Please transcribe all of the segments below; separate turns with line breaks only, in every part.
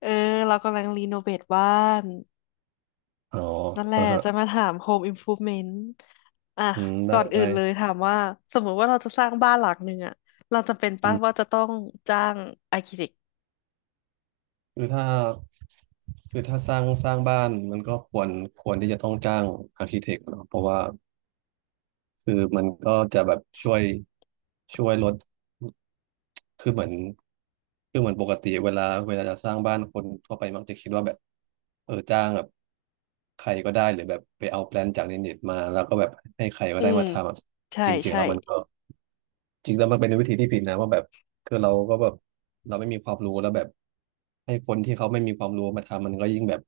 เออเรากำลังรีโนเวทบ้าน
อ๋อ
นั่นแหละ
อ่าฮะ
จะมาถาม Home Improvement อ่ะ
อืมได้
ก่อนอื่
ได้
นเลยถามว่าสมมติว่าเราจะสร้างบ้านหลังหนึ่งอ่ะเราจำเป็น
อื
ปะ
ม
ว่าจะต้องจ้างอาร์คิเท
คือถ้าคือถ้าสร้างบ้าน มันก็ควรที่จะต้องจ้างอาร์คิเทคเนาะเพราะว่า คือมันก็จะแบบช่วยลดคือเหมือนคือเหมือนปกติเวลาจะสร้างบ้าน คนทั่วไปมักจะคิดว่าแบบจ้างแบบใครก็ได้ หรือแบบไปเอาแปลนจากในเน็ตมา แล้วก็แบบให้ใครก็
อื
ได้
ม
มาทำอะ
ใช่
จริงๆ
ใช่
แล้วมันก็ จริงแล้วมันเป็นวิธีที่ผิดนะว่าแบบคือเราก็แบบเราไม่มีความรู้แล้วแบบให้คนที่เขาไม่มีความรู้มาทำมันก็ยิ่งแบบ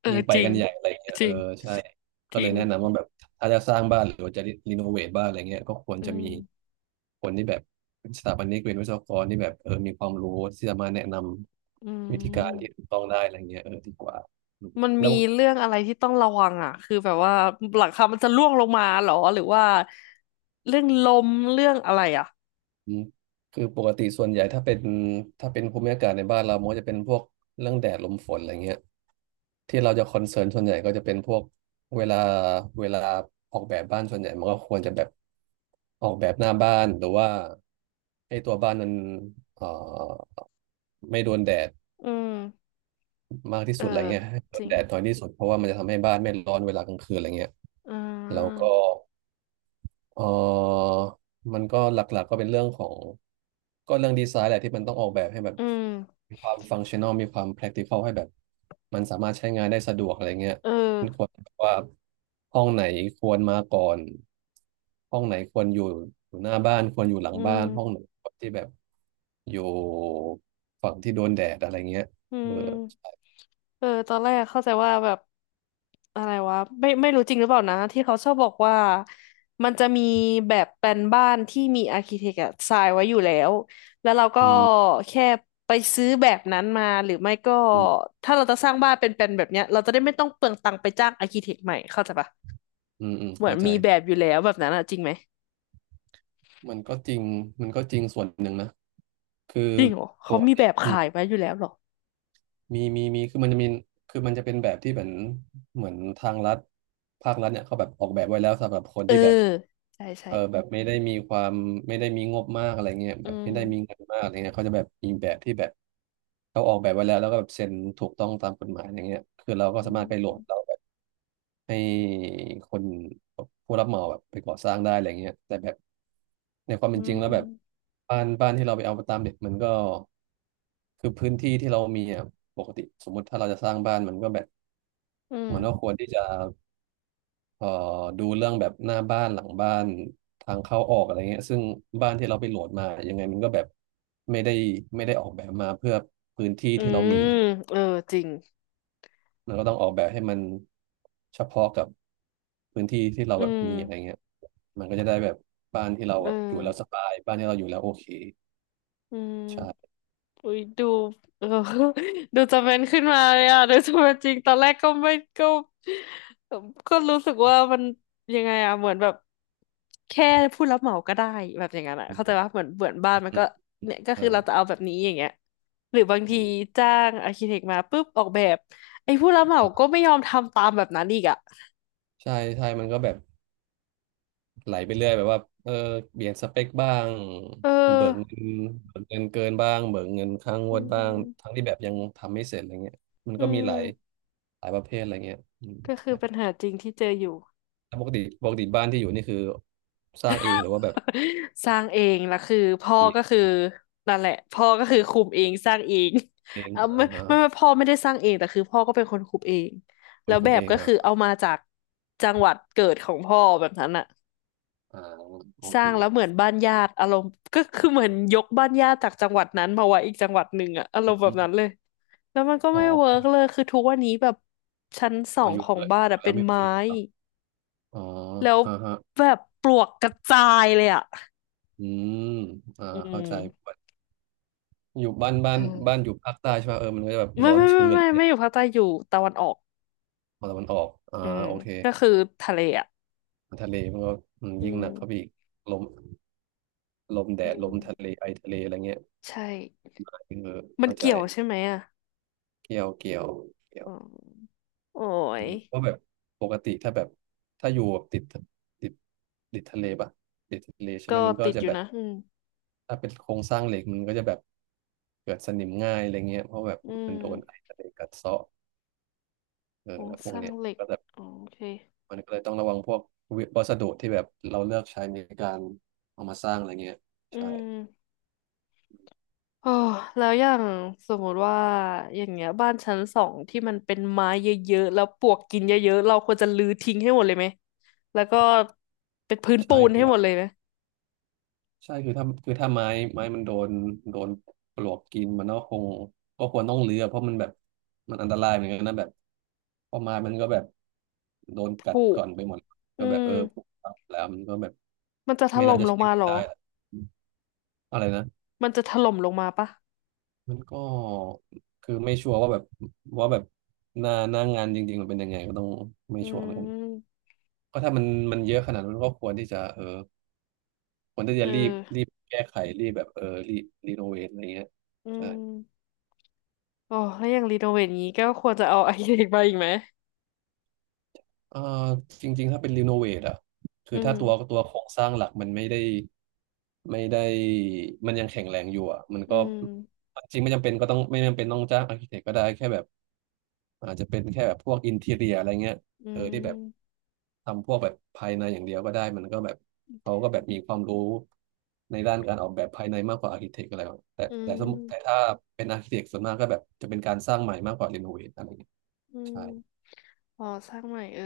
เออ
ยิ่งไป
จริ
กั
ง
นใหญ่อะไรเงี้ย
จริง
ใช่
จ
ก็เล
ริ
ย
ง
แนะนำว่าแบบถ้าจะสร้างบ้านหรือว่าจะรีโนเวทบ้านอะไรเงี้ยก็ควร
อื
จะ
ม
มีคนที่แบบเป็นสถาปนิกเป็นวิศวกรที่แบบมีความรู้ที่จะมาแนะน
อื
ำวิธีการที่
ม
ถูกต้องได้อะไรเงี้ยดีกว่าอืม
มัน
แล้
มี
ว
เรื่องอะไรที่ต้องระวังอ่ะคือแบบว่าหลังคามันจะร่วงลงมาเหรอหรือว่าเรื่องลมเรื่องอะไรอ่ะ
อืมคือปกติส่วนใหญ่ถ้าเป็นภูมิอากาศในบ้านเรามันก็จะเป็นพวกเรื่องแดดลมฝนอะไรเงี้ย ที่เราจะคอนเซิร์นส่วนใหญ่ก็จะเป็นพวกเวลาเวลาออกแบบบ้านส่วนใหญ่มันก็ควรจะแบบออกแบบหน้าบ้านหรือว่าให้ตัวบ้านมันเอ่อไม่โดนแดด
อืม
มากที่
เออ
สุดอะไรเงี้ยให้โด
จ
น
ริง
แดดน้อยที่สุดเพราะว่ามันจะทำให้บ้านไม่ร้อนเวลากลางคืนอะไรเงี้ย
อื
แล้วก็
ม
เออมันก็หลักๆก็เป็นเรื่องของก็เรื่องดีไซน์แหละที่มันต้องออกแบบให้แบบ
อืม
มีความฟังชั่น a ลมีความ practical ให้แบบมันสามารถใช้งานได้สะดวกอะไรเงี้ย
เออ
ว่าห้องไหนควรมาก่อนห้องไหนควรอยู่หน้าบ้านควรอยู่หลัง
อื
บ้า
ม
นห้องไหนควรที่แบบอยู่ฝั่งที่โดนแดดอะไรเงี้ย
อื
เออ
มเออตอนแรกเข้าใจว่าแบบอะไรวะไม่ไม่รู้จริงหรือเปล่านะที่เขาชอบบอกว่ามันจะมีแบบแปลนบ้านที่มีอาร์คิเทคอะทรายไว้อยู่แล้วแล้วเราก็
อืม
แค่ไปซื้อแบบนั้นมาหรือไม่ก็
อืม
ถ้าเราจะสร้างบ้านเป็นแปลนแบบเนี้ยเราจะได้ไม่ต้องเปลืองตังค์ไปจ้างอาร์คิเทคใหม่เข้าใจปะ
อืมอืม
เหมือ
เข้า
น
ใจ
มีแบบอยู่แล้วแบบนั้นอะจริงไหม
มันก็จริงมันก็จริงส่วนหนึ่งนะคือ
จริงเหรอ
ป
เขา
ก
มี
ติ
แบบ
อืม
ขายไว้อยู่แล้วเหรอ
มีคือมันจะเป็นแบบที่เหมือนทางรัฐภาครัฐเนี่ยเขาแบบออกแบบไว้แล้วสำหรับคน
เออ
ที่แบบ
ใช่ใช่
แบบไม่ได้มีความไม่ได้มีงบมากอะไรเงี้ย
อื
แบบ
ม
ไม่ได้มีเงินมากอะไรเงี้ยเขาจะแบบมีแบบที่แบบเขาออกแบบไว้แล้วแล้วก็แบบเซ็นถูกต้องตามกฎหมายอย่างเงี้ยคือเราก็
อื
สามารถไปโหลดเรา
ม
แบบให้คนผู้รับเหมาแบบไปก่อสร้างได้อะไรเงี้ยแต่แบบในความ
อื
เป็นจริงแล้วแบบ
ม
บ้านที่เราไปเอาตามเด็กมันก็คือพื้นที่ที่เรามีอ่ะปกติสมมติถ้าเราจะสร้างบ้านมันก็แบบ
อื
มันก็ค
ม
วรที่จะ เอ่อดูเรื่องแบบหน้าบ้านหลังบ้านทางเข้าออกอะไรเงี้ยซึ่งบ้านที่เราไปโหลดมายังไงมันก็แบบไม่ได้ไม่ได้ออกแบบมาเพื่อพื้นที่
อื
ที่เรามีอ
ม
ยู่
เออจริง
แล้วมันก็ต้องออกแบบให้มันเฉพาะกับพื้นที่ที่เรา
อื
แบบมีอะไร
ม
เงี้ยมันก็จะได้แบบบ้านที่เรา
เออ
แบบอยู่แล้วสบายบ้านที่เราอยู่แล้วโอเค
อื
ใช่
มอุ้ยดูเออ ดูจะเป็นขึ้นมาเลยอ่ะดูจะเป็นจริงตอนแรกก็ไม่ก็เอ่อก็รู้สึกว่ามันยังไงอ่ะเหมือนแบบแค่ผู้รับเหมาก็ได้แบบอย่างนั้นอ่ะ
อื
เข้าใจว่า
ม
เหมือนเหมือนบ้านมัน
อื
ก็
ม
เนี่ยก็
ใช่
คือเราจะเอาแบบนี้อย่างเงี้ยหรือบาง
อื
ที
ม
จ้างอาร์คิเทคมาปุ๊บออกแบบไอ้ผู้รับเหมาก็
อ่า
ไม่ยอมทำตามแบบนั้นอีกอ่ะ
ใช่ใช่มันก็แบบ ไหลไปเรื่อยแบบว่าเปลี่ยนสเปคบ้าง
เออ
เบิกเงินเบิกเงินเกินบ้างเบิกเงินค้างง
อื
วดบ้างทั้ง
ม
ที่แบบยังทำไม่เสร็จอะไรเงี้ยมัน
อื
ก็มี
ม
หลายประเภทอะไรเงี้ยอืม
ก็คือปัญ
ใช่
หาจริงที่เจออยู่
แล้วปกติบ้านที่อยู่นี่คือสร้างเองหรือว่าแบบ
สร้างเองแล้วคือพ่อ
เอง
ก็คือนั่นแหละพ่อก็คือคุมเองสร้างเอง
เอ ง
เอา
อ่า
ไม่
อ่า
ไม่ไม่พ่อไม่ได้สร้างเองแต่คือพ่อก็เป็นคนคุมเอง
ค
แล้
น
ว
คุ
แบ
ม
บ
เอง
ก็คือ
อ่า
เอามาจากจังหวัดเกิดของพ่อแบบนั้นอะ
อ่าโอ
ส
เค
ร้างแล้วเหมือนบ้านญาติอารมณ์ก็คือเหมือนยกบ้านญาติจากจังหวัดนั้นมาไว้อีกจังหวัดหนึ่งอะอาร
อ
มณ์แบบนั้
ม
นเลยแล้วมันก็
อ๋อ
ไม่เวิร์กเลยคือทุกวันนี้แบบชั้นสอ
เอา
ง
อยู่
ของ
เลย
บ้านอะเป็
แล้ว
น
ไม่โอเค
ไม้
ครับอ๋อ
แล้ว
อ่าฮะ
แบบปลวกกระจายเลยอ่ะ
อืมอ่า
อื
เข้าใจ
ม
อยู่บ้านบ้า
เอ
นบ้าน
อ
อยู่ภาคใต้ใช่ป่ะมันก็จะแบบ
ไม่
ร้อน
ไม่ไม่
ชื้น
ไม่ไม่อยู่ภาคใต้อยู่ตะวันออก
ฝั่งตะวันออก
อื
อ่า
ม
โอเค
ก็คือทะเลอ่ะ
ทะเลมันก็อืม
อื
ยิ่ง
ม
หนักเข้าไปอีกลมลมแด
อื
ดล
ม
มทะเลไอทะเลอะไรเงี้ย
ใช่
คือ
มัน
เข้าใจ
เกี่ยวใช่ไหมอ่ะ
เกี่ยวเกี่ยว
อืมโอ้
อื
ย
มเพราะแบบปกติถ้าแบบถ้าอยู่แบบติดติดทะเลปะติดทะเลใช่ไหม
ก็
มันก็
ติด
จะ
อ
แบ
ยู่
บ
นะ อืม
ถ้าเป็นโครงสร้างเหล็กมันก็จะแบบเกิดสนิมง่ายอะไรเงี้ยเพราะแบบ
อื
มันโดนไอ
ม
ทะเลกัดเซาะ
โครง
แล้วพ
ส
วก
ร้าง
เนี้ย
เหล็ก
ก็แบบ
อ๋อโอเค
มันก็เลยต้องระวังพวกวัสดุที่แบบเราเลือกใช้ในการเอามาสร้างอะไรเงี้ย
อื
ใช่
ม โอ้แล้วอย่างสมมุติว่าอย่างเงี้ยบ้านชั้นสองที่มันเป็นไม้เยอะๆแล้วปลวกกินเยอะๆเราควรจะรื้อทิ้งให้หมดเลยไหมแล้วก็เป็นพื้นปู
ใช่
น
คื
ให้
อ
หมดเลยไหม
ใช่คือถ้าคือถ้าไม้ไม้มันโดนโดนปลวกกินมันก็คงก็ควรต้องเลือเพราะมันแบบมันอันตรายเหมือนกันนะแบบเพอไม้มันก็แบบโดนกั
ผุ
ดก่อนไปหมดก็
อื
แบบ
ม
ผุแล้วมันก็แบบ
มันจะถ
ไม่น่า
ล่ม
จะ
ลง
ใช้
มา
งา
เห
น
รอ
ได้อะอะไรนะ
มันจะถล่มลงมาปะ
มันก็คือไม่ชัวร์ว่าแบบหน้างานจริงๆมันเป็นยังไงก็ต้องไม่
อื
ชัวร์เหมือนกัน
ม
ก็ถ้ามันเยอะขนาดนั้นก็ควรที่จะควรที่
เอ
จะ
อ
รีบแก้ไขรีบแบบรีโนเวทอะไรเงี้ย
อื
ใช่
มโอ้แล้วอย่างรีโนเวทงี้ก็ควรจะเอา ไอเด็กมาอีกไหม
เออจริงๆถ้าเป็นรีโนเวทอ่ะคื
อื
อ
ม
ถ้าตัวโครงสร้างหลักมันไม่ได้มันยังแข็งแรงอยู่อ่ะมัน
อื
ก็
ม
จริงไม่จำเป็นก็ต้องไม่จำเป็นต้องจ้างอาร์เคเต็กก็ได้แค่แบบ อาจจะเป็นแค่แบบพวกอินทีเรียอะไรเงี้ย
อื
เออที่แบบ
ม
ทำพวกแบบภายในอย่างเดียวก็ได้มันก็แบบเขาก็แบบมีความรู้ในด้านการออกแบบภายในมากกว่าอาร์คิเทคอะไรแบบแต่
อื
แต่สมมุติแต่
ม
ถ้าเป็นอาร์คิเทคส่วนมากก็แบบจะเป็นการสร้างใหม่มากกว่ารีโนเวทอะไรเงี้ย
อื
ใช่
มอ๋อสร้างใหม่เออ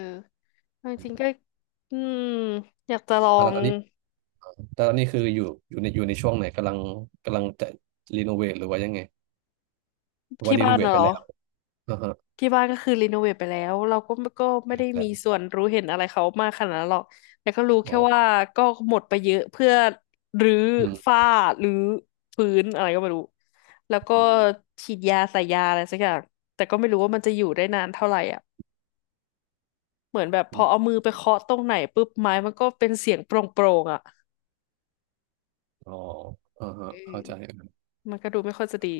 เอาจ
อื
ริงๆก็
ม
อืมอยากจะลอ
อ่ะแล้ว
ง
ตอนนี้แต่ตอนนี้คืออยู่อยู่ในช่วงไหนกำลังจะรีโนเวทหรือว่ายังไงหรือว่า
ที่
รี
บ้า
โน
น
เวท
น่ะ
ไป
เหรอ
แล้วอ่าฮะ
ที่บ้านก็คือรีโนเวทไปแล้วเราก็ก็ไม่ได้
แล้
มี
ว
ส่วนรู้เห็นอะไรเขามากขนาดนั้นหรอกแต่ก็รู้แค่
อ๋อ
ว่าก็หมดไปเยอะเพื่อรื้อ
อืม
ฝ้ารื้อพื้นอะไรก็ไม่รู้แล้วก็
อืม
ฉีดยาใส่ยาอะไรสักอย่างแต่ก็ไม่รู้ว่ามันจะอยู่ได้นานเท่าไหร่อ่ะเหมือนแบบพ
อื
อเอา
ม
มือไปเคาะตรงไหนปุ๊บไม้มันก็เป็นเสียงโปร่งๆอ่ะ
อ๋ออ่าฮะ
เอ
เข้า
อ
ใจ
มันก็ดูไม่ค่อยจะดี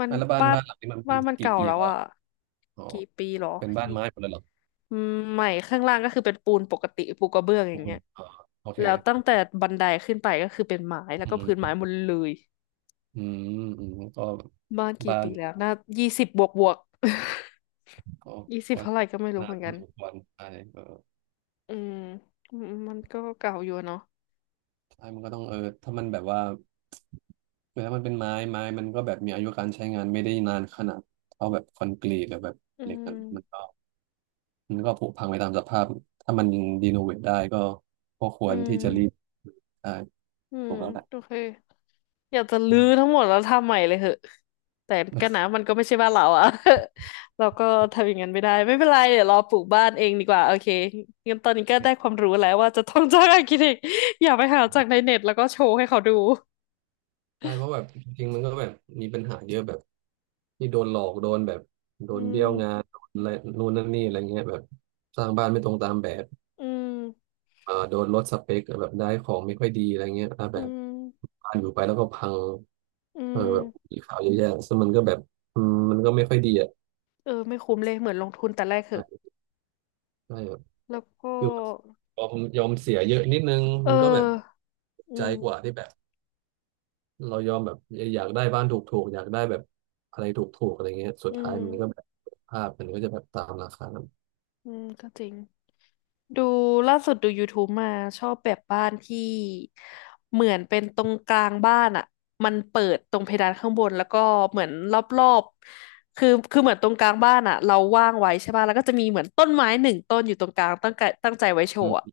มัน
อ่ะแล้ว
บ้าน
บ้านหลังนี้มันเป็
บ้า
น
นมัน
กี่
เก่า
ปี
แล้ว
แล้ว
อ่ะ
อะอ๋อ
กี่ปีหรอ
เป็นบ้าน
ยี่
ไม้หมดเลยเหรอ
อืมใหม่ข้างล่างก็คือเป็นปูนปกติปูกระเบื้องอ
ปู
ย่างเงี้
น
ย
อ๋อโอเค
แล้วตั้งแต่บันไดขึ้นไปก็คือเป็นไม้แล้ว
อื
ก็พื้นไม้
ม
หมดเลย
อืมอืมก็
บ้านกี่
บ้า
ปี
น
แล้วน่ายี่สิบบวกบวก
ก็
20
ก็
เท่าไหร่ก็ไม่รู้
นา
เห
น
มือน
พ
กั
อ
น
สมควรใช่เออ
อืมอืมมันก็เก่าอยู่อะเนาะ
ใช่มันก็ต้องเออถ้ามันแบบว่าแล้วมันเป็นไม้ไม้มันก็แบบมีอายุการใช้งานไม่ได้นานขนาดเท่าแบบคอนกรีตหรือแบบ
อื
เหล็กนะ
ม
มันก็ผุพังไปตามสภาพถ้ามันรีโนเวทได้ก็ก็ค
อื
วรที่จะรีบ
ม
ใช่
อื
ถู
ม
กแล้วแหละ
โอเค อยากจะรื้
อื
อทั้งหมดแล้วทำใหม่เลยเหอะแต่ก็นะมันก็ไม่ใช่บ้านเราอะ เราก็ทำอย่างนั้นไม่ได้ไม่เป็นไรเดี๋ยวรอปลูกบ้านเองดีกว่าโอเคงั้นตอนนี้ก็ได้ความรู้แล้วว่าจะต้องจ้างอาร์คิเทค อย่าไปหาจากใน
ม
เน็ตแล้วก็โชว์ให้เขาดู
ใช่เพราะแบบจริงๆมันก็แบบมีปัญหาเยอะแบบที่โดนหลอกโดนแบบโด
อื
นเบี้
ม
ยวงานโดนอะไรนู่นนั่นนี่อะไรเงี้ยแบบสร้างบ้านไม่ตรงตามแบบ
อืม
อ่าโดนลดสเปคแบบได้ของไม่ค่อยดีอะไรเงี้ยอ่า
อื
แบบ
ม
บ้านอยู่ไปแล้วก็พัง
อื
เออแบบ
ม
มีข่าวเยอะแยะซึ่งมันก็แบบอืมมันก็ไม่ค่อยดีอ่ะ
เออไม่คุ้มเลยเหมือนลงทุนแต่แรกเหอะ
ใช่ใช่แบบ
แล้วก็
คือยอมเสียเยอะนิดนึง
เออ
มันก็แบบ
อื
ใจ
ม
กว่าที่แบบ เรายอมแบบอยากได้บ้านถูกๆอยากได้แบบอะไรถูกๆอะไรเงี้ยสุด
อื
ท้าย
ม
มันก็แบบภาพมันก็จะแบบตามราคานั้น
อืมก็จริง ดูล่าสุดดู YouTube มาชอบแบบบ้านที่เหมือนเป็นตรงกลางบ้านอ่ะมันเปิดตรงเพดานข้างบนแล้วก็เหมือนรอบๆคือเหมือนตรงกลางบ้านอ่ะเราว่างไว้ใช่ป่ะแล้วก็จะมีเหมือนต้นไม้หนึ่งต้นอยู่ตรงกลางตั้งใจตั้งใจไว้โช
อื
ว์
ม
อะ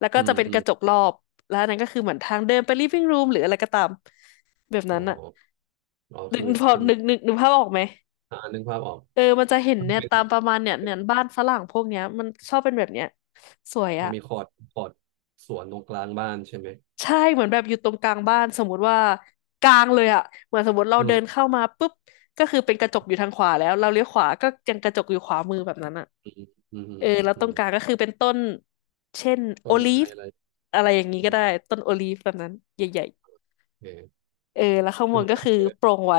แล้วก็
อื
จะ
ม
เป็น
อื
ก
ม
ระจกรอบแล้วอันนั้นก็คือเหมือนทางเดินไป living room หรืออะไรก็ตามแบบ
อ๋
นั้
อ
นอ่ะ
อ๋อ
นึ
คือ
กพอ
คน
นึกนึกนึกภาพออกไหม
อ่านึกภาพออก
เออมันจะเห็น
ก็
เนี่ย
เป็น
ตามประมาณเนี่ยเนี่ยบ้านฝรั่งพวกเนี้ยมันชอบเป็นแบบเนี้ยสวย
อ๋อ
อะ
มีคอร์ดคอร์ดสวนตรงกลางบ้านใช่ไหม
ใช่เหมือนแบบอยู่ตรงกลางบ้านสมมติว่ากลางเลยอะเหมือนสมมติเรา
อื
เดิน
ม
เข้ามาปุ๊บก็คือเป็นกระจกอยู่ทางขวาแล้วเราเลี้ยวขวาก็ยังกระจกอยู่ขวามือแบบนั้นอะ
อืมอืม
เออแล้ว
อื
ตรง
ม
กลางก็คือเป็นต้นเช่น
ต้
โอ
น
ลี
ไม้
ฟ
อะไร
อะไรอย่างนี้
โอ
ก็ได้ต้นโอลีฟแบบนั้นใหญ่
เค
ๆเออแล้วข้าง
คื
บ
อ
น
มัน
ก็
ก็
คือ
เยอะ
โปร่งไว้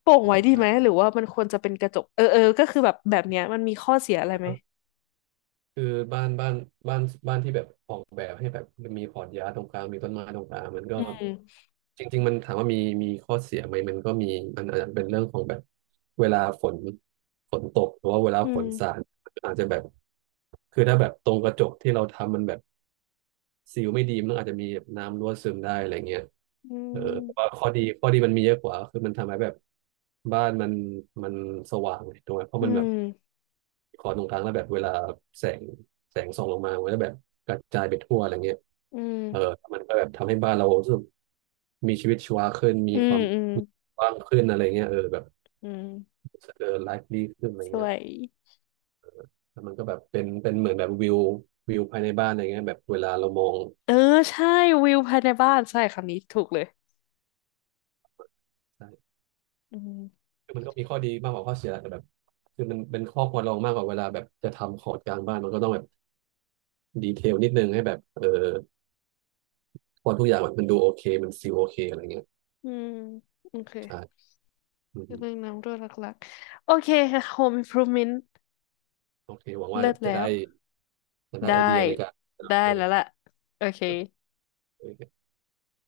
โปร่ง
อื
ไว้
ม
ดี
ใช่
ไหมหรือว่ามันควรจะเป็นกระจกเออเออก็คือแบบแบบเนี้ยมันมีข้อเสียอะไรไหม
คือบ้านบ้านบ้านบ้านที่แบบออกแบบให้แบบมีพอร์ตยาตรงกลางมีต้นไม้ตรงกลางมันก็
อืม
จริงๆมันถามว่ามีข้อเสียไหมมันก็มีมันอาจจะเป็นเรื่องของแบบเวลาฝนตกหรือว่าเวลา
อื
ฝ
ม
นสาดอาจจะแบบคือถ้าแบบตรงกระจกที่เราทำมันแบบซีลไม่ดีมันอาจจะมีแบบน้ำรั่วซึมได้อะไรเงี้ย
อื
เออแต่ว่า
ม
ข้อดีมันมีเยอะกว่าคือมันทำให้แบบบ้านมันมันสว่างเลยถูกไหมเพราะ
อื
มันแบบ
ม
คอนตรงกลางแล้วแบบเวลาแสงแสงส่องลงมามันก็แบบกระจายไปทั่วอะไรเงี้ย
อืม
เออมันก็แบบทำให้บ้านเรารู้สึกมีชีวิตชีวาขึ้นมี
อื
ค
ม
วาม
อืม
กว้างขึ้นอะไรเงี้ยเออแบบ
อืม
เออไลฟ์ดีขึ้นอะไร
สว
เงี้ย
ย
แล้วมันก็แบบเป็นเหมือนแบบวิวภายในบ้านอะไรเงี้ยแบบเวลาเรามอง
เออใช่วิวภายในบ้านใช่คำนี้ถูกเลย
ใช่
อืม
คือมันก็มีข้อดีมากกว่าข้อเสียแต่แบบคือมันเป็นข้อควรระวังมากกว่าเวลาแบบจะทำขอดกลางบ้านมันก็ต้องแบบดีเทลนิดนึงให้แบบเออพอทุกอย่างมันดูโอเคมันซีลโอเคอะไรเงี้ย
อืมโอเค
ใช่อืม
เรื่องน้ำรั่วหลักๆโอเคค่ะ Home Improvement
โอเคหวังว่า
เลิศ
จะ
แล้ว
ได้จะได้
ได้
ไอเดียในการ
ได้
โอเค
แล้วล่ะโอเค
โอเค